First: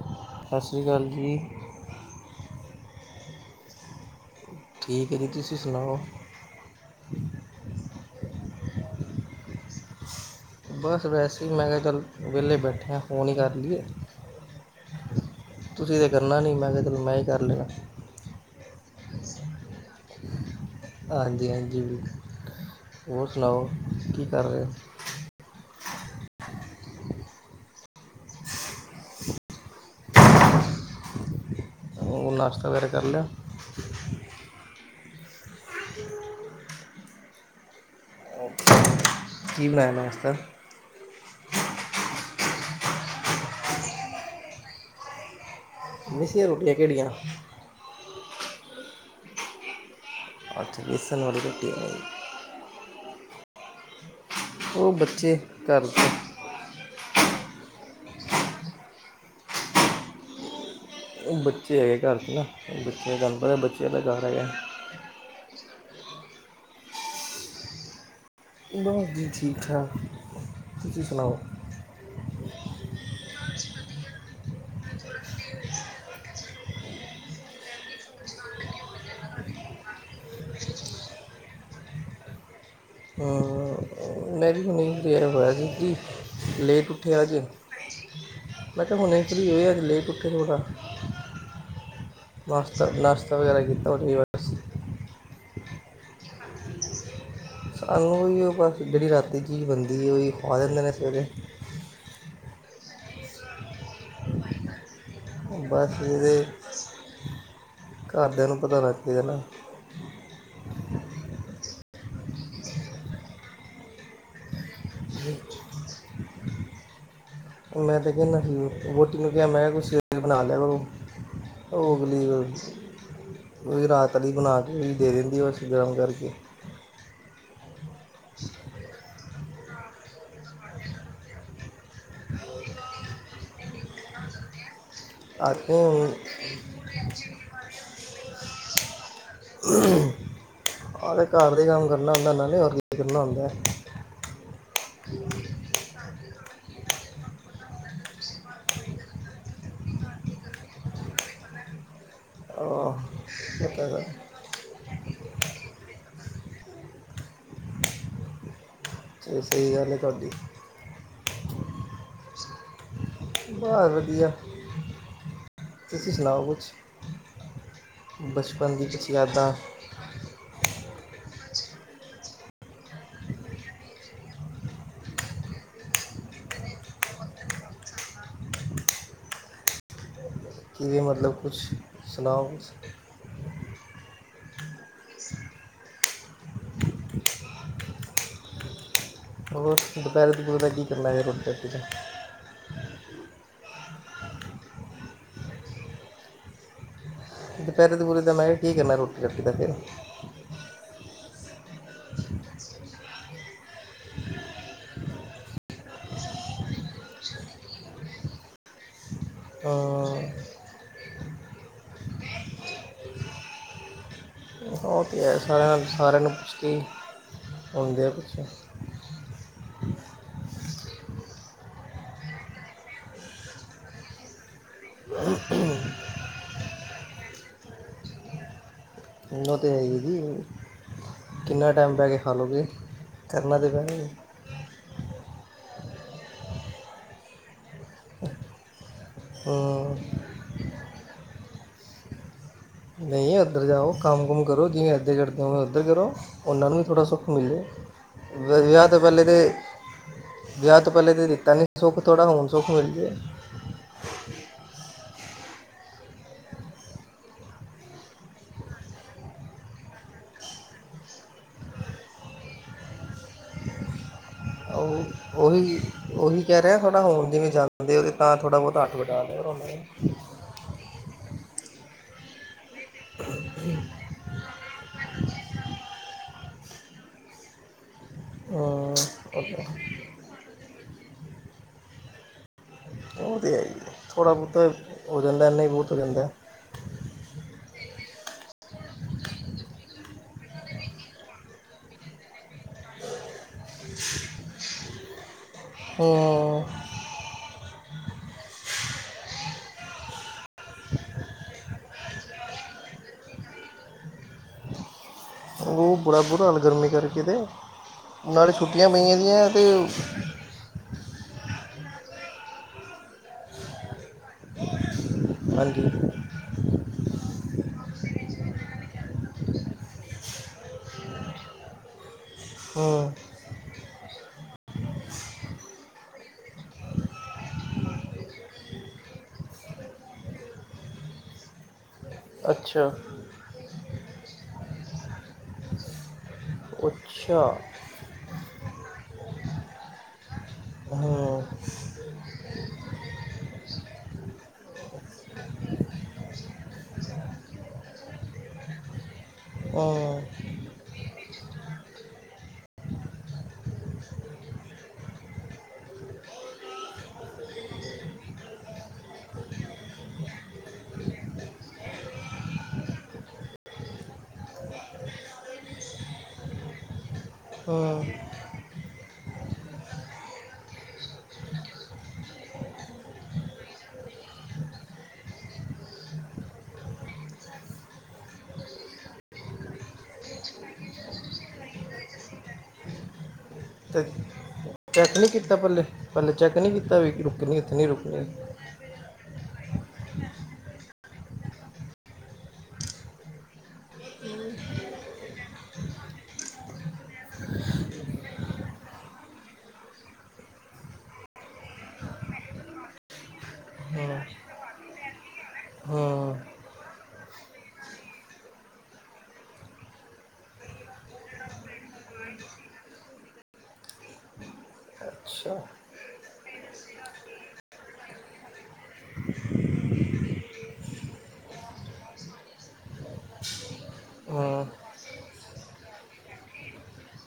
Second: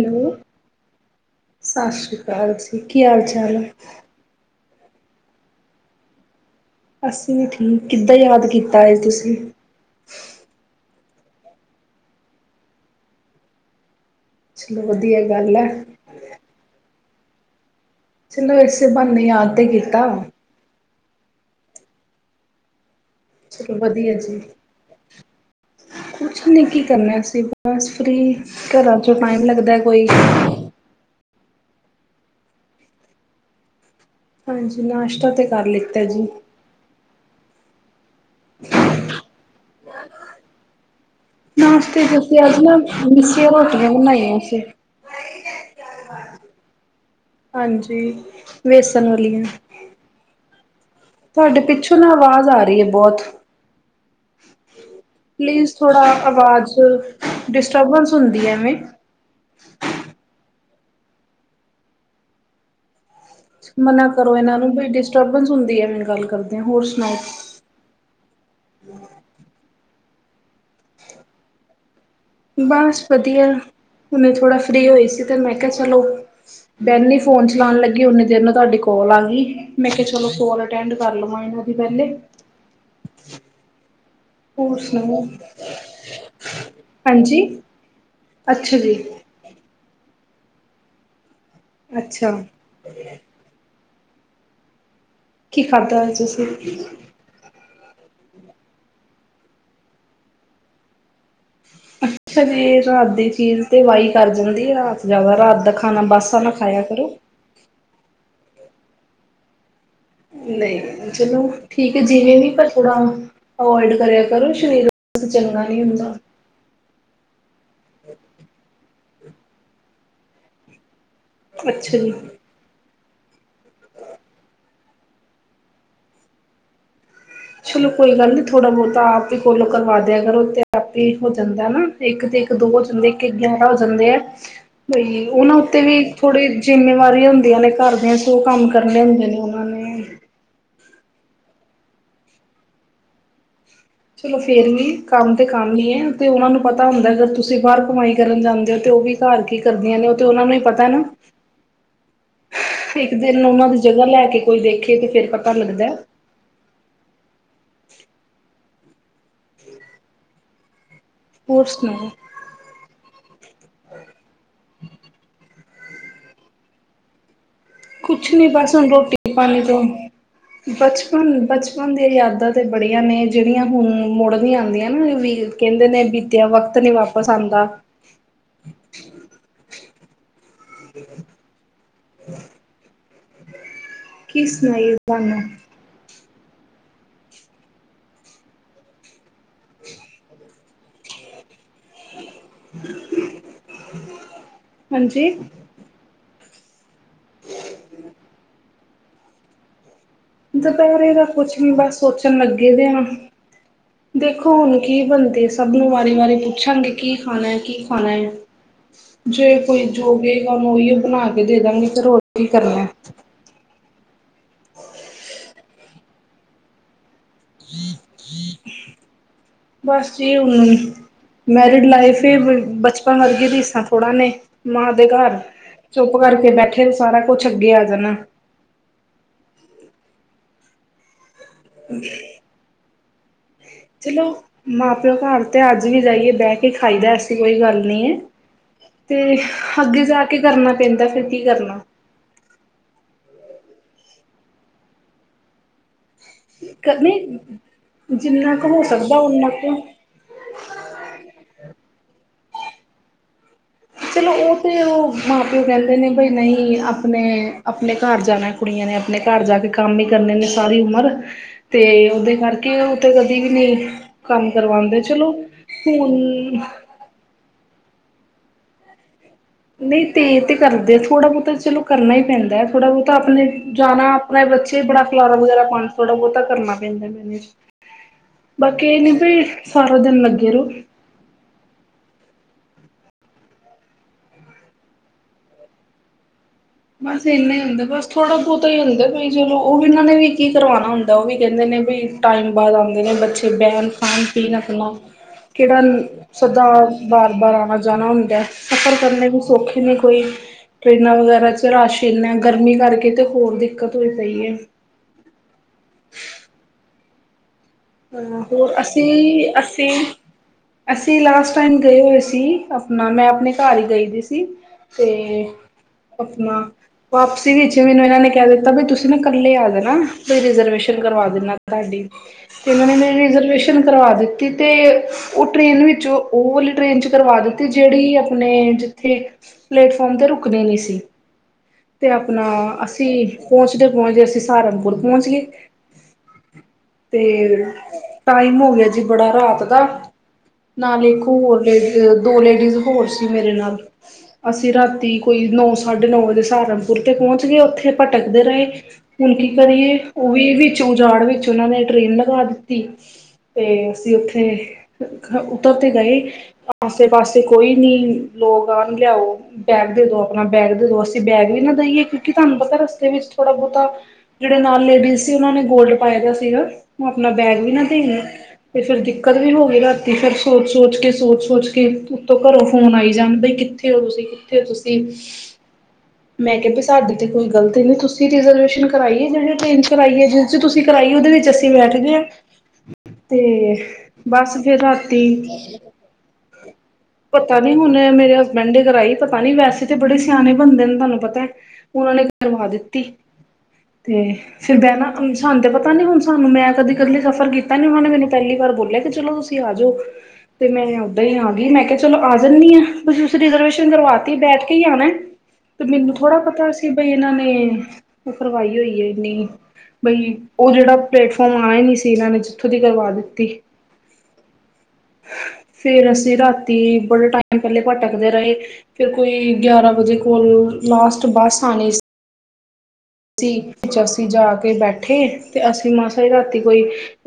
Hello, ਸਤਿ ਸ਼੍ਰੀ ਅਕਾਲ ਜੀ ਸਤਿ ਸ੍ਰੀ ਅਕਾਲ ਜੀ, ਕੀ ਹਾਲ ਚਾਲ ਹੈ? ਠੀਕ, ਹੈ ਜੀ ਤੁਸੀਂ ਸੁਣਾਓ? ਅਸੀਂ ਵੀ ਠੀਕ, ਕਿੱਦਾਂ ਯਾਦ ਕੀਤਾ ਹੈ। ਤੁਸੀਂ? ਬਸ ਵੈਸੇ ਹੀ, ਮੈਂ ਕਿਹਾ ਚੱਲ ਵਿਹਲੇ ਬੈਠੇ ਹਾਂ, ਫੋਨ ਹੀ ਕਰ ਲਈਏ? ਚਲੋ ਵਧੀਆ ਗੱਲ ਹੈ ਤੁਸੀਂ ਤੇ ਕਰਨਾ ਨੀ, ਮੈਂ ਕਿਹਾ ਚਲ ਮੈਂ ਹੀ ਕਰ ਲੈਇਆ? ਚਲੋ, ਇਸੇ ਬੰਨੇ ਯਾਦ ਤੇ ਕੀਤਾ। ਹਾਂਜੀ--ਹਾਂਜੀ ਹੋਰ ਸੁਣਾਓ ਚਲੋ ਵਧੀਆ ਕੀ ਜੀ ਕਰ ਰਹੇ? ਕੁਛ ਨਹੀ, ਕੀ ਕਰਨਨਾ ਅਸੀਂ ਬਸ ਫ੍ਰੀ ਘਰਾਂ ਚੋਂ ਟਾਈਮ ਲੱਗਦਾ ਨਈ? ਹ [unintelligible] ਉਹ, ਨਾਸ਼ਤਾ ਵਗੈਰਾ ਕਰ ਲਿਆ? ਹਾਂਜੀ, ਨਾਸ਼ਤਾ ਤੇ ਕਰ ਲਿੱਤਾ ਜੀ। ਕੀ, ਬਣਾਇਆ ਨਾਸਤਾ? ਨਾਸਤੇ, ਅੱਜ ਨਾ ਅਸੀਂ ਮਿੱਸੀਆਂ, ਰੋਟੀਆਂ ਬਣਾਈਆਂ ਸੀ। ਮਿੱਸੀ ਦੀਆਂ ਰੋਟੀਆਂ ਕਿਹੜੀਆਂ ਹਾਂਜੀ, ਵੇਸਣ ਵਾਲੀਆਂ? ਅੱਛਾ ਬੇਸਣ ਵਾਲੀ ਤੁਹਾਡੇ, ਰੋਟੀ ਪਿੱਛੋਂ ਨਾ ਆਵਾਜ਼ ਆ ਰਹੀ ਹੈ, ਬਹੁਤ। ਉਹ ਬੱਚੇ ਪਲੀਜ਼ ਘਰ ਥੋੜਾ 'ਚ ਆਵਾਜ਼ ਡਿਸਟਰਬੈਂਸ, ਹੁੰਦੀ ਹੈਵੇਂ। ਉਹ ਬੱਚੇ ਹੈਗੇ ਘਰ 'ਚ ਨਾ ਬੱਚੇ ਕੰ ਮਨਾ, ਕਰੋ ਇਹਨਾਂ ਨੂੰ ਬਈ ਡਿਸਟਰਬੈਂਸ, ਹੁੰਦੀਏ ਮੈਨੂੰ ਗੱਲ ਕਰਦੇ ਹ ਹੋਰ ਸੁਣਾਓ? ਬਸ ਜੀ, ਠੀਕ ਠਾਕ ਤੁਸੀਂ ਸੁਣਾਓ? ਬਸ, ਵਧੀਆ। ਹੁਨ ਥੋੜਾ ਫ੍ਰਰੀ ਹੋਈ ਸੀ, ਤੇ ਮੈਂ ਕਿਹਾ ਚਲੋ ਬੈਨੀ ਫੋਨ ਚਲਾਉਣ ਲੱਗੀ, ਓਨੀ ਦੇਰ ਨੂੰ ਤੁਹਾਡੇ ਕੋਲ ਹੁਣ ਆ ਗਈ, ਮੈਂ ਕਿਹਾ ਚਲੋ ਕੋੋਲ ਅਟੈਂਡ, ਕਰ ਲਵ ਇਹਨਾਂ ਦੀ ਪਹਿਲੇ। ਹਾਂ ਹੋਰ ਸੁਣਾਓ? ਜੀ ਲੇਟ ਉੱਠਿਆ ਅੱਜ ਹਾਂਜੀ ਅੱਛਾ ਮੈਂ ਜੀ ਕਿਹਾ ਹੁਣ ਇਚਰੀ ਹੋ ਅੱਜ ਲੇਟ ਉੱਠ ਅੱਛਾ [unintelligible] ਸ ਨਾਸਤ ਵਗੈਰਾ ਗ ਕੀਤਾ ਹੋ [unintelligible] ਕੀ ਖਾਧਾ ਹੈ ਤੁਸੀਂ? ਸਾਨੂੰ ਉਹੀ ਬਸ, ਜਿਹੜੀ ਰਾਤੀ ਚੀਜ਼ ਬਣਦੀ ਏ, ਉਹ ਖਵਾ ਦੇਦੈ ਨੇ ਸਵੇਰੇ। ਅੱਛਾ, ਜੇ ਰਾਤ ਦੀ ਚੀਜ਼, ਤੇ ਵਾਈ ਕਰ ਜਾਂਦੀ ਆ। ਜ਼ਿਆਦਾ, ਰਾਤ ਦਾ ਬਸ ਖਾਣਾ ਬਾਸਾ, ਇਹਦੇ ਨਾ ਖਾਇਆ ਕਰੋ। [unintelligible] ਘਰਦਿਆਂ ਨੂੰ ਪਤਾ ਲੱਗ ਗਿਆ ਨਾ? ਨਹੀਂ, ਚਲੋ ਠੀਕ ਹੈ, ਜਿਵੇਂ, ਵੀ ਪਰ ਥੋੜਾ ਅਵੋਇਡ, ਕਰਿਆ ਕਰੋ ਸ਼ਰੀਰ। ਕਿਤੇ, ਚੱਲਣਾ ਨੀ ਹੁੰਦਾ? ਮੈਂ ਤੇ ਕਹਿੰਦਾ ਸੀ, ਵੋਟੀ ਨੂੰ ਕਿਹਾ, ਮੈਂ ਕਿਹਾ ਸੀਰਿਲ, ਬਣਾ ਲਿਆਉ। ਉਹ ਅੱਛਾ ਜੀ। ਗਲੀ ਵਿੱਚ ਉਹਈ, ਰਾਤ ਵਾਲੀ ਬਣਾ ਕੇ ਉਹ ਦੇ ਦਿੰਦੀ, ਉਹ ਗਰਮ ਕਰਕੇ ਚਲੋ, ਕੋਈ ਗੱਲ ਨੀ ਥੋੜਾ ਬਹੁਤਾ, ਆਪ ਹੀ ਕੋਲੋ ਕਰਵਾ ਦਿਆਂ ਕਰੋ ਹੋ ਜਾਂਦਾ, ਨਾ ਇੱਕ ਤੇ ਇੱਕ ਦੋ ਹੋ ਜਾਂਦੇ, ਇੱਕ- ਇੱਕ ਗਿਆਰਾਂ ਹੋ ਜਾਂਦੇ ਆ ਤੇ, ਉਹਨਾਂ ਆਖੇ ਉੱਤੇ ਵੀ, ਹੁਣ ਥੋੜੇ ਜਿੰਮੇਵਾਰੀਆਂ, ਹੁੰਦੀਆਂ ਨੇ ਘਰ ਦੇ ਸੌ ਕੰਮ ਕਰਨੇ ਹੁੰਦੇ ਨੇ ਉਹਨਾਂ ਨੇ ਆਹ, ਤੇ ਘਰ ਦਾ ਕੰਮ ਕਰਨਾ ਹੁੰਦਾ, ਹੋਰ ਕਿਥੇ ਫਿਰਨਾ ਹੁੰਦਾ ਹੈ ਚਲੋ, ਫੇਰ ਵੀ, ਕੰਮ ਤੇ ਕੰਮ ਹੀ ਹੈ ਤੇ ਉਹਨਾਂ ਨੂੰ ਪਤਾ ਹੁੰਦਾ ਅਗਰ ਤੁਸੀਂ ਬਾਹਰ ਕਮਾਈ ਕਰਨ ਜਾਂਦੇ ਹੋ, ਤੇ ਉਹ ਵੀ ਘਰ ਕੀ ਕਰਦੀਆਂ ਨੇ ਉਹ ਤੇ ਉਹਨਾਂ ਨੂੰ ਹੀ ਪਤਾ ਨਾ ਆ ਨ ਉਹਨਾਂ ਦੀ ਜਗ੍ਹਾ ਲੈ ਕੇ ਕੋਈ ਦੇਖ ਦੇਖੇ ਤੇ ਫੇਰ ਪਤਾ ਲੱਗਦਾ। ਇਹ ਸਹੀ ਗੱਲ ਹੈ ਤੁਹਾਡੀ ਹੋਰ ਸੁਣਾਓ? ਬਸ ਵਧੀਆ ਤੁਸੀਂ ਸੁਣਾਉ ਕੁਛ? ਕੁਛ ਨੀ ਬਸ ਬਚਪਨ ਦੀ ਹੁਣ ਕੁਛ ਰੋਟੀ ਯਾਦਾਂ ਪਾਣੀ ਤੋਂ ਬਚਪਨ ਬਚਪਨ ਦੀਆਂ ਯਾਦਾਂ ਤੇ ਬੜੀਆਂ ਨੇ ਜਿਹੜੀਆਂ, ਹੁਣ ਮੁੜਦੀਆਂ ਆਦੀਆਂ ਨਾ ਵੀ ਕਹਿੰਦੇ ਨੇ ਬੀਤਿਆ ਵਕਤ ਨੀ ਵਾਪਿਸ ਆਦਾ [unintelligible] ਕੀ ਵੀ ਮਤਲਬ ਕੁਛ ਸੁਣਾਓ ਕੁ ਕੀ ਸੁਣਾਈਏ ਭੇਣੇ, ਹੋਰ ਦੁਪਹਿਰੇ-ਦੁਪਰੇ ਦਾ ਕੀ ਕਰਨਾ ਇਹ ਰੋਟੀ ਰਾਟੀ ਹਾਂਜੀ, ਦੁਪਹਿਰੇ-ਦੁਹਿਰੇ ਦਾ ਮੈਂ ਕਿਹਾ ਕੀ ਕਰਨਾ ਰੋਟੀ ਰਾਤੀ ਦਾ ਫਿਰ ਦੁਪਹਿਰੇ ਦਾ ਕੁਛ ਵੀ ਬਸ ਸੋਚਣ ਲੱਗੇ ਦੇ ਹ ਦੇਖੋ ਹੁਣ ਕੀ ਬਣਦੇ ਸਭ ਨੂੰ ਵਾਰੀ-ਵਾਰੀ ਪੁੱਛਾਂਗੇ ਕੀ ਖਾਣਾ ਐ, ਕੀ ਖਾਣਾ ਐ। ਜੇ ਕੋਈ ਹਾਂ ਜੋ ਕਹੇਗਾ, ਉਹਨੂੰ ਉਹੀਓ ਬਣਾ ਕੇ ਦੇ ਦਾਂਗੀ ਫਿਰ ਔਰ ਕਿ ਕਰਨਾ ਆਂ ਸਾਰਿਆਂ ਨੂੰ ਪੁਛਦੀ ਆਦੇ ਆ ਪੁਛੇ ਬਸ ਜੀ ਹੁਣ ਮੈਰਿਡ ਲਾਈਫ ਹੀ ਬਚਪਨ ਵਰਗੇ ਦੀ ਰਿਸਾ ਥੋੜ੍ਹਾ ਨੇ ਮਾਂ ਦੇ ਘਰ ਚੁੱਪ ਕਰਕੇ ਬੈਠੇ ਸਾਰਾ ਕੁਛ ਅੱਗੇ ਆ ਜਾਣਾ। ਉ ਤਾਂ ਹੈ ਜੀ, ਕਿੰਨਾ ਟਾਈਮ ਬਹਿ, ਕੇ ਖਾ ਲਓਗੇ ਚਲੋ ਮਾਂ ਪਿਓ ਘਰ ਤੇ ਅੱਜ ਵੀ ਜਾਈਏ, ਬਹਿ ਕੇ ਖਾਈਦਾ ਐਸੀ ਕੋਈ ਗੱਲ ਨੀ ਐ, ਤੇ ਹਾਂ ਅੱਗੇ ਜਾ ਕੇ ਕਰਨਾ ਪੈਂਦਾ ਫਿਰ ਕੀ ਕਰਨਾ ਨਹੀਂ ਉੱਧਰ ਜਾਓ, ਕੰਮ ਕੁਮ ਕਰੋ ਜਿਵੇਂ ਇੱਧੇ ਕਰਦੇ ਹੋ ਉੱਧਰ ਕਰ ਰਹੋ, ਉਹਨਾਂ ਨੂੰ ਵੀ ਥੋੜ੍ਹਾ ਸੁੱਖ ਨਹੀਂ ਮਿਲੇ ਜਿੰਨਾ ਕੁ ਹੋ ਵਿਆਹ ਤੋਂ ਸਕਦਾ ਪਹਿਲੇ ਤੇ ਓਨਾ ਕੁ ਵਿਆਹ ਤੋਂ ਪਹਿਲੇ ਤਾਂ ਦਿੱਤਾ ਨਹੀਂ ਸੁੱਖ ਥੋੜਾ ਹੁਣ ਸੁੱਖ ਮਿਲ ਜੇ ਚਲੋ, ਉਹ ਤੇ ਉਹ ਮਾਂ ਪਿਓ ਕਹਿੰਦੇ ਨੇ ਬਈ ਨਹੀਂ ਆਪਣੇ-ਆਪਣੇ ਘਰ ਜਾਣਾ ਕੁੜੀ ਨੇ ਆਪਣੇ ਘਰ ਜਾ ਕੇ ਕੰਮ ਹੀ ਕਰਨੇ ਨੇ ਸਾਰੀ ਉਮਰ, ਤੇ ਉਹਦੇ ਕਰਕੇ ਉਥੇ ਕਦੀ ਵੀ ਨਹੀਂ ਕੰਮ ਕਰਵਾਦੇ ਚਲੋ ਉਹ ਉਹੀ ਹੁਣ ਉਹੀ ਕਹਿ ਰਿਹਾ ਥੋੜਾ ਹੋਰ ਜਿਵੇਂ, ਜਾਂਦੇ ਉਹ ਤਾਂ ਥੋੜਾ ਬਹੁਤ ਅੱਠ ਵਜੇ ਨਹੀਂ ਤੇ ਇਹ ਤੇ ਕਰਦੇ ਆ ਥੋੜਾ ਬਹੁਤਾ ਚਲੋ, ਕਰਨਾ ਹੀ ਪੈਂਦਾ ਥੋੜਾ ਬਹੁਤਾ ਆਪਣੇ ਜਾਣਾ, ਆਪਣੇ ਬੱਚੇ ਬੜਾ ਖਲਾਰਾ ਵਗੈਰਾ ਪਾਣਾ ਥੋੜਾ ਬਹੁਤਾ ਕਰਨਾ ਪੈਂਦਾ ਮੈਨੇਜ, ਬਾਕੀ ਹੂੰ ਇਹ ਨੀ ਉਹ ਵੀ ਤਾਂ- ਸਾਰਾ ਦਿਨ ਲੱਗੇ ਰਹ ਉਹ ਤੇ ਐ ਥੋੜ੍ਹਾ ਬਹੁਤਾ ਹੋ ਜਾਂਦਾ ਨਹੀਂ ਬਹੁਤ ਹੋ ਜਾਂਦਾ ਬਸ ਇੰਨਾ ਹੀ ਹੁੰਦਾ ਬਸ ਥੋੜਾ ਬਹੁਤਾ ਹੀ ਹੁੰਦਾ ਵੀ ਚਲੋ ਉਹ ਵੀ ਇਹਨਾਂ ਨੇ ਵੀ ਕੀ ਕਰਵਾਣਾ ਹੁੰਦਾ ਉਹ ਵੀ ਕਹਿੰਦੇ ਨੇ ਵੀ ਟਾਈਮ ਬਾਅਦ ਆਂਦੇ ਨੇ ਬੱਚੇ ਬੈਣ ਖਾਣ-ਪੀਣ ਆਪਣਾ ਕਿਹੜਾ ਹੂੰ ਸਧਾਰ ਬਾਰ-ਬਾਰ ਆਣਾ ਜਾਣਾ ਹੁੰਦਾ, ਸਫ਼ਰ ਕਰਨੇ ਵੀ ਸੌਖੇ ਨਹੀਂ ਕੋਈ ਟਰੇਨਾਂ ਵਗੈਰਾ ਰਸ਼ ਇਨਾ ਗਰਮੀ ਕਰਕੇ ਤੇ ਹੋਰ ਦਿੱਕਤ ਹੋ ਪਈ ਹੈ। ਉਹ ਬੜਾ ਬੁਰਾ ਹਾਲ ਗਰਮੀ ਕਰਕੇ ਤੇ, ਅ ਨਾਲੇ ਹੋਰ ਛੁੱਟੀਆਂ ਪਈਆਂ ਦੀਆਂ ਤੇ ਅਸੀਂ-ਅਸੀਂ-ਅਸੀਂ ਲਾਸਟ, ਉਸ ਟਾਈਮ ਗਏ ਹੋਏ ਸੀ, ਆਪਣਾ ਮੈਂ ਆਪਣੇ ਘਰ ਹੀ ਗਈ ਦੀ ਸੀ। ਅਤੇ ਹਾਂਜੀ ਆਪਣਾ, ਵਾਪਸੀ ਵਿੱਚ ਮੈਨੂੰ ਇਹਨਾਂ ਨੇ ਕਹਿ ਦਿੱਤਾ, ਵੀ ਤੁਸੀਂ ਨਾ ਕੱਲੇ ਆ ਜਾਣਾ ਰਿਜਰਵੇਸ਼ਨ ਕਰਵਾ ਦੇਣਾ। ਸਾਡੀ, ਤੇ ਉਹਨਾਂ ਨੇ ਹੂੰ ਮੇਰੀ ਰਿਜ਼ਰਵੇਸ਼ਨ ਕਰਵਾ ਦਿੱਤੀ, ਤੇ ਉਹ ਟ੍ਰੇਨ ਵਿੱਚ ਉਹ ਵਾਲੀ ਟ੍ਰੇਨ ਚ ਕਰਵਾ ਦਿੱ ਤੇ ਜਿਹੜੀ ਆਪਣੇ ਜਿੱਥੇ ਪਲੇਟਫਾਰਮ ਤੇ ਰੁਕਦੀ ਨੀ ਸੀ। ਤੇ ਆਪਣਾ ਅੱਛਾ ਅਸੀਂ ਪਹੁੰਚਦੇ ਪਹੁੰਚਦੇ ਅਸੀਂ ਸਹਾਰਨਪੁਰ ਪਹੁੰਚ ਗਏ ਅੱਛਾ ਤੇ ਟਾਈਮ ਹੋ ਗਿਆ ਜੀ ਬੜਾ ਰਾਤ ਦਾ ਨਾਲੇ ਇੱਕ ਹੋਰ ਲੇਡੀ ਦੋ ਲੇਡੀਜ਼ ਹੋਰ ਸੀ ਮੇਰੇ ਨਾਲ ਅਸੀਂ ਰਾਤੀ ਕੋਈ ਨੌਂ ਸਾਢੇ ਨੌ ਵਜੇ ਸਹਾਰਮਪੁਰ ਤੇ ਪਹੁੰਚ ਗਏ ਉੱਥੇ ਭਟਕਦੇ ਰਹੇ ਹੁਣ ਕੀ ਕਰੀਏ ਉਹ ਚੈੱਕ ਵੀ ਵਿੱਚ ਉਜਾੜ ਵਿੱਚ ਟ ਇਹਨ ਕ ਆਦਤੀ ਤੇ ਅਸੀਂ ਉੱਥੇ ਉਤਰ ਤੇ ਗਏ ਆਸੇ ਪਾਸੇ ਕੋਈ ਨੀ ਲੋਕ ਆਉਣ ਲਿਆਓ ਬੈਗ ਦੇ ਦੋ ਆਪਣਾ ਬੈਗ ਦੇ ਦੋ ਬੈਗ ਵੀ ਨਾ ਦਈਏ ਕਿਉਂਕਿ ਤੁਹਾਨੂੰ ਪਤਾ ਰਸਤੇ ਵਿੱਚ ਥੋੜਾ ਬਹੁਤਾ ਜਿਹੜੇ ਨਾਲ ਲੇਡੀਜ਼ ਸੀ ਉਹਨਾਂ ਨੇ ਗੋਲਡ ਪਾਏ ਹੈਗਾ ਸੀਗਾ ਉਹ ਆਪਣਾ ਬੈਗ ਵੀ ਨਾ ਦੇਣਾ ਤੇ ਫੇਰ ਦਿੱਕਤ ਵੀ ਹੋ ਗਈ ਰਾਤੀ ਫੇਿਰ ਸੋਚ ਸੋਚ ਕੇ ਸੋਚ ਸੋਚ ਕੇ ਉੱਤੋਂ ਘਰੋਂ ਫੋਨ ਆਈ ਜਾਣ ਬਈ ਕਿੱਥੇ ਹੋ ਤੁਸੀਂ ਕਿੱਥੇ ਹੋ ਤੁਸੀਂ ਹ ਮੈਂ ਕਿਹਾ ਸਾਡਡੀ ਤੇ ਕੋਈ ਗਲਤੀ ਨੀ ਤੁਸੀਂ ਰਿਰਵੇ ਕਰ ਜਿਹੜ ਟਨ ਜਿਸ ਤੁਸੀਂ ਕਰ ਉਹਦੇ ਵਿੱਚ ਅਸੀਂ ਬੈਠ ਗਏ ਹ ਤੇ ਬਸ ਫਰ ਚੈੱਕ ਰਾਤੀ ਨਹੀਂ ਕੀਤਾ ਪੱਲੇ ਪੱਲੇ ਚੈੱਕ ਨਹੀਂ ਕੀਤਾ ਵੀ ਰੁਕਣੀ ਪਤਾ ਨੀ ਇੱਥੇ ਨਹੀਂ ਹੁਣ ਰੁਕਣੀ ਮੇਰੇ ਹਸਬੈਂਡ ਨੇ ਕਰਾਈ ਪਤਾ ਨੀ ਵੈਸੇ ਤੇ ਬੜੇ ਸਿਆਣੇ ਬੰਦੇ ਨੇ ਤੁਹਾਨੂੰ ਪਤਾ ਉਹਨਾਂ ਨੇ ਕਰਵਾ ਦਿੱਤੀ ਤੇ ਫੇਿਰ ਮੈਂ ਨਾ ਸਾਨੂੰ ਤੇ ਪਤਾ ਨੀ ਹੁਣ ਸਾਨੂੰ ਮੈਂ ਕਦੀ ਕਦੇ ਲਈ ਸਫ਼ਰ ਕੀਤਾ ਨੀ ਉਹਨਾਂ ਨੇ ਮੈਨੂੰ ਪਹਿਲੀ ਵਾਰ ਬੋਲਿਆ ਕਿ ਚਲੋ ਤੁਸੀਂ ਆ ਜਾਓ ਤੇ ਮੈਂ ੱਦਾਂ ਹੀ ਆ ਗਈ ਮੈਂ ਕਿਹਾ ਚਲੋ ਆ ਜਾਂਦੀ ਹਾਂ ਤੁਸੀਂ ਉਸਧਰ ਹਾਂ ਕਰਵਾਤੀ ਬੈਠ ਕੇ ਹੀ ਆਉਣਾ ਤੇ ਮੈਨੂੰ ਹਾਂ ਥੋੜ੍ਹਾ ਪਤਾ ਸੀ ਬਈ ਇਹਨਾਂ ਨੇ ਉਹ ਕਰਵਾਈ ਹੋਈ ਹੈ ਇੰਨੀ ਬਈ ਉਹ ਜਿਹੜਾ ਪਲੇਟਫਾਰਮ ਆਉਣਾ ਨਹੀਂ ਸੀ ਇਹਨਾਂ ਨੇ ਜਿੱਥੋਂ ਦੀ ਕਰਵਾ ਦਿੱਤੀ ਅੱਛਾ, ਫੇਰ ਅਸੀਂ ਰਾਤੀ ਬੜੇ ਟਾਈਮ ਪਹਿਲੇ ਭਟਕਦੇ ਰਹੇ ਫੇਿਰ ਕੋਈ ਗਿਆਰਾਂ ਵਜੇ ਕੋਲ ਲਾਸਟ ਬੱਸ ਆਉਣੀ ਸੀ ਵਿੱਚ ਅਸੀਂ ਜਾ ਹਾਂ ਕੇ ਬੈਠੇ ਤੇ ਅਸੀਂ ਮਾਸਾ ਰਾਤੀ ਕੋਈ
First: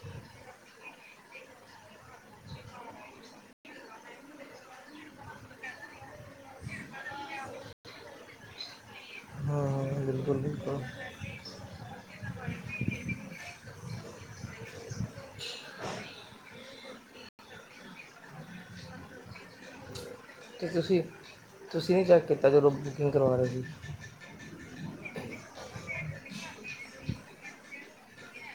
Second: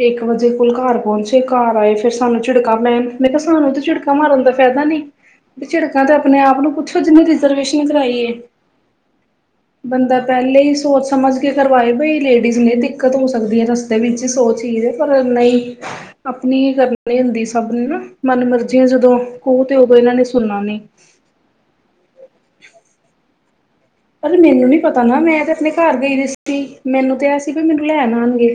ਇੱਕ ਵਜੇ ਖੁਲਕਾ ਘਰ ਪਹੁੰਚੇ ਘਰ ਆਏ ਫਿਰ ਸਾਨੂੰ ਝਿੜਕਾ ਪੈਣ ਮੈਂ ਕਿਹਾ ਸਾਨੂੰ ਤਾਂ ਝਿੜਕਾਾਂ ਮਾਰਨ ਦਾ ਫਾਇਦਾ ਨਹੀਂ ਤੇ ਝਿੜਕਾਂ ਤੇ ਆਪਣੇ ਆਪ ਨੂੰ ਕੁੱਥੋਂ ਰਿਜਰਵੇਸ਼ਨ ਕਰਈ ਹੈ ਹਾਂ ਬੰਦਾ ਬਿਲਕੁਲ ਪਹਿਲੇ ਹੀ ਬਿਲਕੁਲ ਸੋਚ ਸਮਝ ਕੇ ਕਰਵਾਏ ਬਈ ਲੇਡੀਜ਼ ਨੇ ਦਿੱਕਤ ਹੋ ਸਕਦੀ ਹੈ ਰਸਤੇ ਵਿੱਚ ਸੋਚ ਹੀ ਪਰ ਨਹੀਂ ਹੀ ਆਪਣੀ ਹੀ ਕਰਨੀ ਹੁੰਦੀ ਸਭ ਨੂੰ ਨਾ ਮਨ ਮਰਜ਼ੀਆਂ ਜਦੋਂ ਕੋਹ ਤੇ ਉਦੋਂ ਇਹਨਾਂ ਨੇ ਸੁਣਨਾ ਅਤੇ ਨਹੀਂ ਤੁਸੀਂ ਤੁਸੀਂ ਨਹੀਂ ਚੈੱਕ ਕੀਤਾ ਚਦੋਂ ਬੁਕਿੰਗ ਕਰਵਾ ਰਹੇ ਜੀ ਪਰ ਮੈਨੂੰ ਨੀ ਪਤਾ ਨਾ ਮੈਂ ਤੇ ਆਪਣੇ ਘਰ ਗਈ ਰ ਮੈਨੂੰ ਤੇ ਇਹ ਸੀ ਵੀ ਮੈਨੂੰ ਲੈਣ ਆਉਣਗੇ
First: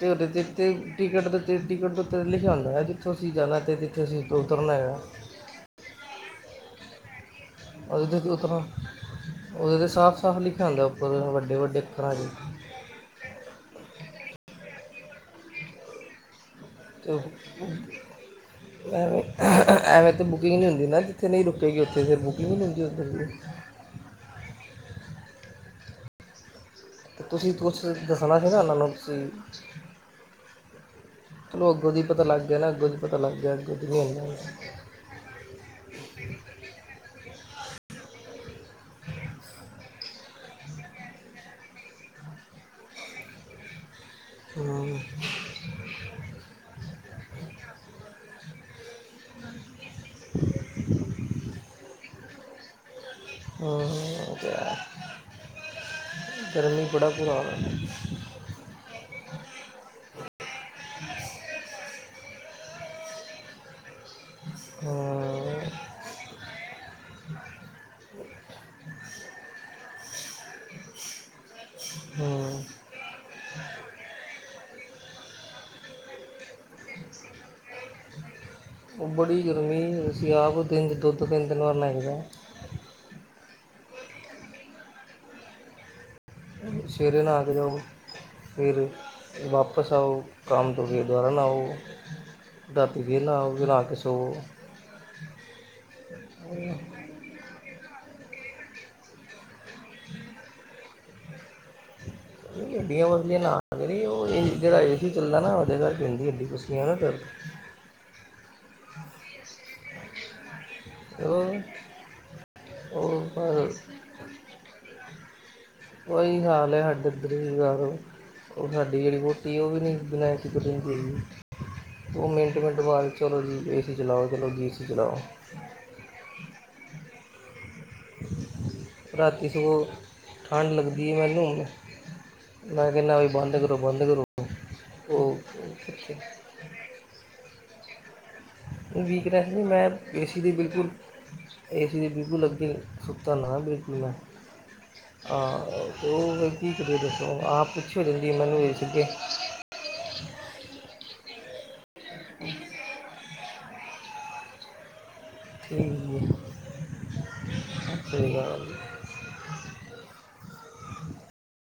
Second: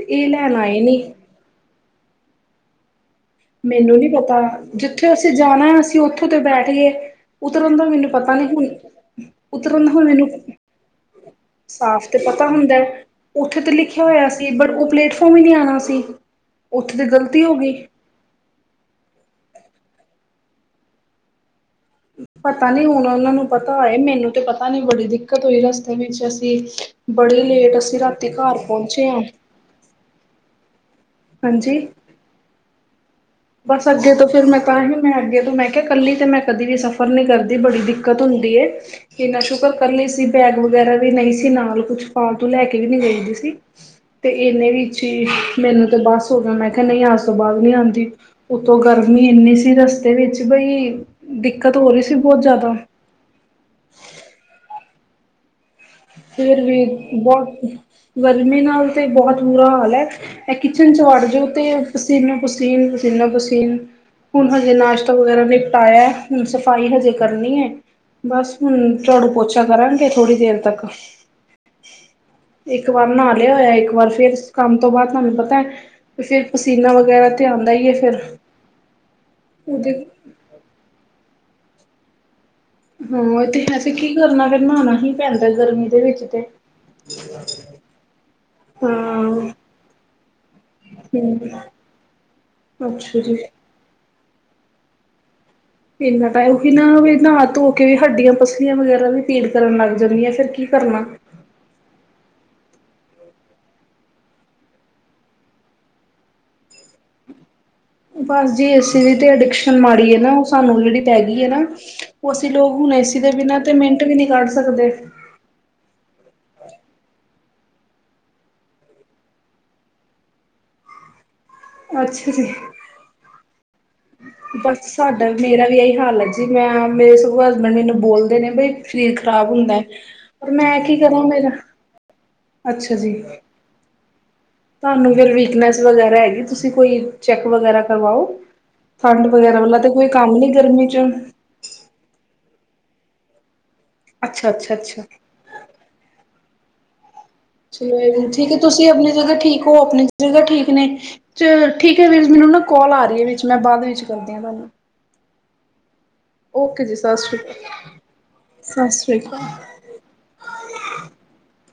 ਤੇ ਇਹ ਲੈਣ ਆਏ ਨੀ ਟਿਕਟ ਟਿਕਟ ਲਿਖਿਆ ਹੁੰਦਾ ਜਿੱਥੋਂ ਅਸੀਂ ਜਾਣਾ ਤੇ ਮੈਨੂੰ ਜਿੱਥੇ ਨੀ ਅਸੀਂ ਪਤਾ ਉਤਰਨਾ ਹੈਗਾ ਜਿੱਥੇ ਅਸੀਂ ਜਾਣਾ ਅਸੀਂ ਉੱਥੋਂ ਤੇ ਬੈਠ ਗਏ ਉਤਰਨ ਦਾ ਮੈਨੂੰ ਉਹਦੇ ਤੇ ਪਤਾ ਨੀ ਹੁਣ ਉਤਰਨਾ ਉਹਦੇ ਉਤਰਨ ਤੇ ਦਾ ਹੁਣ ਸਾਫ਼ ਮੈਨੂੰ ਸਾਫ਼ ਲਿਖਿਆ ਹੁੰਦਾ ਉੱਪਰ ਵੱਡੇ ਵੱਡੇ ਸਾਫ਼ ਅੱਖਰਾਂ ਤੇ 'ਚ ਹੁੰਦਾ ਉੱਥੇ ਤੇ ਲਿਖਿਆ ਹੋਇਆ ਸੀ ਬ ਉਹ ਪਲੇਟਫਾਰਮ ਹੀ ਨਹੀਂ ਆਉਣਾ ਸੀ ਉੱਥੇ ਤੇ ਗ਼ਲਤੀ ਹੋ ਗਈ ਐਵੇਂ ਐਵੇਂ ਤਾਂ ਬੁਕਿੰਗ ਨਹੀਂ ਹੁੰਦੀ ਨਾ ਜਿੱਥੇ ਨਹੀਂ ਰੁਕ ਪਤਾ ਨੀ ਹੁਣ ਉਹਨਾਂ ਨੂੰ ਪਤਾ ਆਏ ਮੈਨੂੰ ਤੇ ਪਤਾ ਤਾ ਨਹੀਂ ਬੜੀ ਦਿੱਕਤ ਹੋਈ ਰਸਤੇ ਵਿੱਚ ਅਸੀਂ ਤੇ ਬੜੀ ਤੁਸੀਂ ਲੇਟ ਕੁਛ ਅਸੀਂ ਰਾਤੀ ਦੱਸਣਾ ਸੀ ਘਰ ਨਾ ਉਹਨਾਂ ਨੂੰ ਪਹੁੰਚੇ ਹਾਂ ਤੁਸੀਂ ਚਲੋ ਹਾਂਜੀ ਅੱੋਂ ਹੀ ਪਤਾ ਲੱਗ ਗਿਆ ਨਾ ਅੱਗੋਂ ਦੀ ਪਤਾ ਲੱਗ ਗਿਆ ਅੱਗੋਂ ਦੀ ਬਸ ਨਹੀਂ ਅੱਗੇ ਹੁੰਦਾ ਤੋਂ ਹੂੰ ਫੇਿਰ ਮੈਂ ਤਾਂ ਹੀ ਮੈਂ ਅੱਗੇ ਤੋਂ ਮੈਂ ਕੱਲੀ ਤੇ ਮੈਂ ਕਦੀ ਵੀ ਸਫ਼ਰ ਨਹੀਂੀ ਕਰਦੀ ਬੜੀ ਦਿੱਕਤ ਹੁੰਦੀ ਇੰਨਾ ਸ਼ੁਕਰ ਕੀ ਸੀ ਬੈਗ ਵ ਵਗੈਰਾ ਵੀ ਨਹੀਂ ਸੀ ਨਾਲ ਕੁੱਛ ਫਾਲਤੂ ਲੈ ਕੇ ਵੀ ਨੀ ਗਈਦੀ ਸੀ ਤੇ ਇਹਨੇ ਵੀ ਹੂੰ ਹੀ ਮੈਨੂੰ ਤੇ ਬਸ ਹੋ ਗਿਆ ਮੈਂ ਕਿਹਾ ਨਹੀਂ ਆਜ ਤੋਂ ਬਾਅਦ ਨੀ ਆਉਂਦੀ ਉਤੋਂ ਗਰਮੀ ਇੰਨੀ ਸੀ ਰਸਤੇ ਵਿੱਚ ਬਈ ਦਿੱਕਤ ਹੋ ਰਹੀ ਸੀ ਬਹੁਤ ਜ਼ਿਆਦਾ ਹਮ ਫਿਰ ਵੀ ਬੜਾ ਬੁਰਾ ਹਾਲ ਬਹੁਤ ਹੈ ਗਰਮੀ ਨਾਲ ਤੇ ਬਹੁਤ ਬੁਰਾ ਹਾਲ ਹੈ ਇਹ ਕਿਚਨ ਚ ਵੜ ਜੋਓ ਤੇ ਪਸੀਨਾੋ ਪਸੀਨ ਪਸੀਨਾ ਪਸੀਨ ਹੁਣ ਹਜੇ ਨਾਸ਼ਤਾ ਵਗੈਰਾ ਹੂੰ ਨਿਪਟਾਇਆ, ਹੁਣ ਸਫ਼ਾਈ ਹਜੇ ਕਰਨੀ ਏ। ਬਸ ਹੁਣ ਝਾੜੂ-ਪੋਛਾ ਕਰਾਂਗੇ ਥੋੜੀ ਦੇਰ ਤੱਕ। [unintelligible] ਇੱਕ ਵਾਰ ਨਾ ਲਿਆ ਹੋਇਆ, ਇੱਕ ਵਾਰ ਫੇਰ ਕੰਮ ਤੋਂ ਬਾਅਦ ਤੁਹਾਨੂੰ ਪਤਾ ਏ। ਤੇ ਫੇਰ ਪਸੀਨਾ ਵਗੈਰਾ ਤੇ ਆਂਦਾ ਈ ਏ ਫੇਰ। ਉਹ ਬੜੀ ਗਰਮੀ। ਅਸੀਂ ਆਪ ਦਿਨ ਚ ਦੋ-ਦੋ ਤਿਨ-ਤਿਨ ਵਾਰ ਨਾਈਦਾ। ਹੁੰ ਏ ਤੇ ਹੈ ਸੀ ਕੀ ਕਰਨਾ ਫੇਰ ਨਾਣਾ ਹੀ ਪੈਂਦਾ ਗਰਮੀ ਦੇ ਵਿੱਚ ਤੇ ਸਵੇਰੇ ਨਾ ਕੇ ਜਾਓ। ਫੇਰ ਹਾਂ ਵਾਪਸ ਆਔ ਕੰਮ ਤੋਂ ਫੇਰ ਦੁਬਾਰਾ ਨਾਔ। ਹਮ ਰਾਤੀ ਵੇ ਅੱਛਾ ਜੀ ਲਾਓ ਵੇਲ ਆਕੇ ਸੋਵੋਂ। ਇਹਨਾ ਟਾਈਮ ਫਿਰ [unintelligible] ਨਾ ਧੋ ਕੇ ਕਯੀ ਹੱਡੀਆਂ ਪਸਲੀਆਂ ਵਗੈਰਾ ਵੀ ਪੀੜ ਕਰਨ ਲੱਗ ਜਾਂਦੀਆਂ। ਫੇਰ ਕੀ ਕਰਨਾ? ਗੱਡੀਆਂ ਪਸਲੀਆਂ ਨਾ [unintelligible] ਔ ਜਿਹੜਾ ਏ ਸੀ ਚੱਲਦਾ ਨਾ ਔਦੇ ਕਰਕੇ ਹੁੰਦੀ ਐ ਹੱਡੀ ਪਸਲੀਆਂ ਨਾ ਦਰਦ। ਬਸ ਜੀ ਐ ਸੀ ਦੀ ਤੇ ਅਡਿਕਸ਼ਨ ਮਾੜੀ ਏ ਨਾ। ਔ ਸਾਨੂੰ ਜੇੜੀ ਪੈ ਗਈ ਏ ਨਾ ਉਹ ਔਸ ਲੋਕ ਹੁਣ ਏ ਸੀ ਉਹ ਦੇ ਬਿਨਾਂ ਪਰ ਤੇ ਮਿੰਟ ਵੀ ਨਹੀਂ ਕੱਢ ਸਕਦੇ। ਔਹੀ ਹਾਲ ਏ ਹਾਡੇ ਏਧਰ। [unintelligible] ਔ ਸਾਡੀ ਜਿਹੜੀ ਵੋਂਟੀ ਏ ਔ ਵੀ ਨਹੀਂ ਬੀਨਾ ਏ ਸੀ ਤੋਂ ਰੇਂਦੀ ਹੇਗੀ। ਔ ਅੱਛਾ ਜੀ ਮਿੰਟ-ਮਿੰਟ ਬਾਦ ਚਲੋ ਜੀ ਏ ਸੀ, ਚਲੋ ਜੀ ਏ ਬਸ ਸੀ ਚਲਾਔ। ਸਾਡਾ ਮੇਰਾ ਵੀ ਇਹੀ ਹਾਲ ਹੈ ਜੀ ਮੈਂ ਮੇਰੇ ਸਗੋਂ ਹਸਬੈਂਡ ਮੈਨੂੰ ਬੋਲਦੇ ਨੇ ਬਈ ਸ਼ਰੀਰ ਰਾਤੀ ਖ਼ਰਾਬ ਹੁੰਦਾ ਏ। ਸਗੋਂ ਪਰ ਠੰਡ ਮੈਂ ਕੀ ਲੱਗਦੀ ਹੈ ਕਰਾਂ ਮੈਨੂੰ ਮੇਰਾ ਮੈਂ ਅੱਛਾ ਜੀ ਕਹਿਣਾ ਵੀ ਬੰਦ ਕਰੋ ਬੰਦ ਕਰੋ। ਤੁਹਾਨੂੰ ਫੇਰ ਉਹ ਵੀਕਨੈਸ ਵਗੈਰਾ ਹੈਗੀ, ਤੁਸੀਂ ਕੋਈ ਚੈੱਕ ਵਗੈਰਾ ਕਰਵਾਔ। ਵੀਕਨੈਸ ਨਹੀਂ, ਮੈਂ ਏ ਸੀ ਦੀ ਗਰਮੀ ਬਿਲਕੁਲ, ਚ ਏ ਸੀ ਦੀ ਬਿਲਕੁਲ ਅੱਗੇ ਸੁੱਤਾ ਨਾ ਬਿਲਕੁਲ ਮੈਂ, ਅੱਛਾ ਅੱਛਾ ਅੱਛਾ ਹਾਂ ਔਰ ਫੇ ਕੀ ਕਰੀ [unintelligible] ਚਲੋ ਇਹ ਵੀ ਠੀਕ ਏ ਤੁਸੀਂ ਆਪਣੀ ਜਗ੍ਹਾ ਠੀਕ ਹੋ ਆਪਣੀ ਜਗ ਚਲੋ ਠੀਕ ਏ ਨੇ ਚਲੋ ਠੀਕ ਹੈ ਫੇਰ ਮੈਨੂੰ ਨਾ ਕਾਲ ਆ ਰਹੀ ਏ ਵਿੱਚ। ਮੈਂ ਬਾਅਦ ਵਿੱਚ ਕਰਦੀ ਹਾਂ ਤੁਹਾਨੂੰ। ਠੀ ਔ ਕੇ ਜੀ, ਸੱਸ ਸ਼੍ਰੀ ਸ਼੍ਰੀ ਅਕਾਲ ਸਾਸ਼ ਸ੍ਰੀ ਕਾਲ।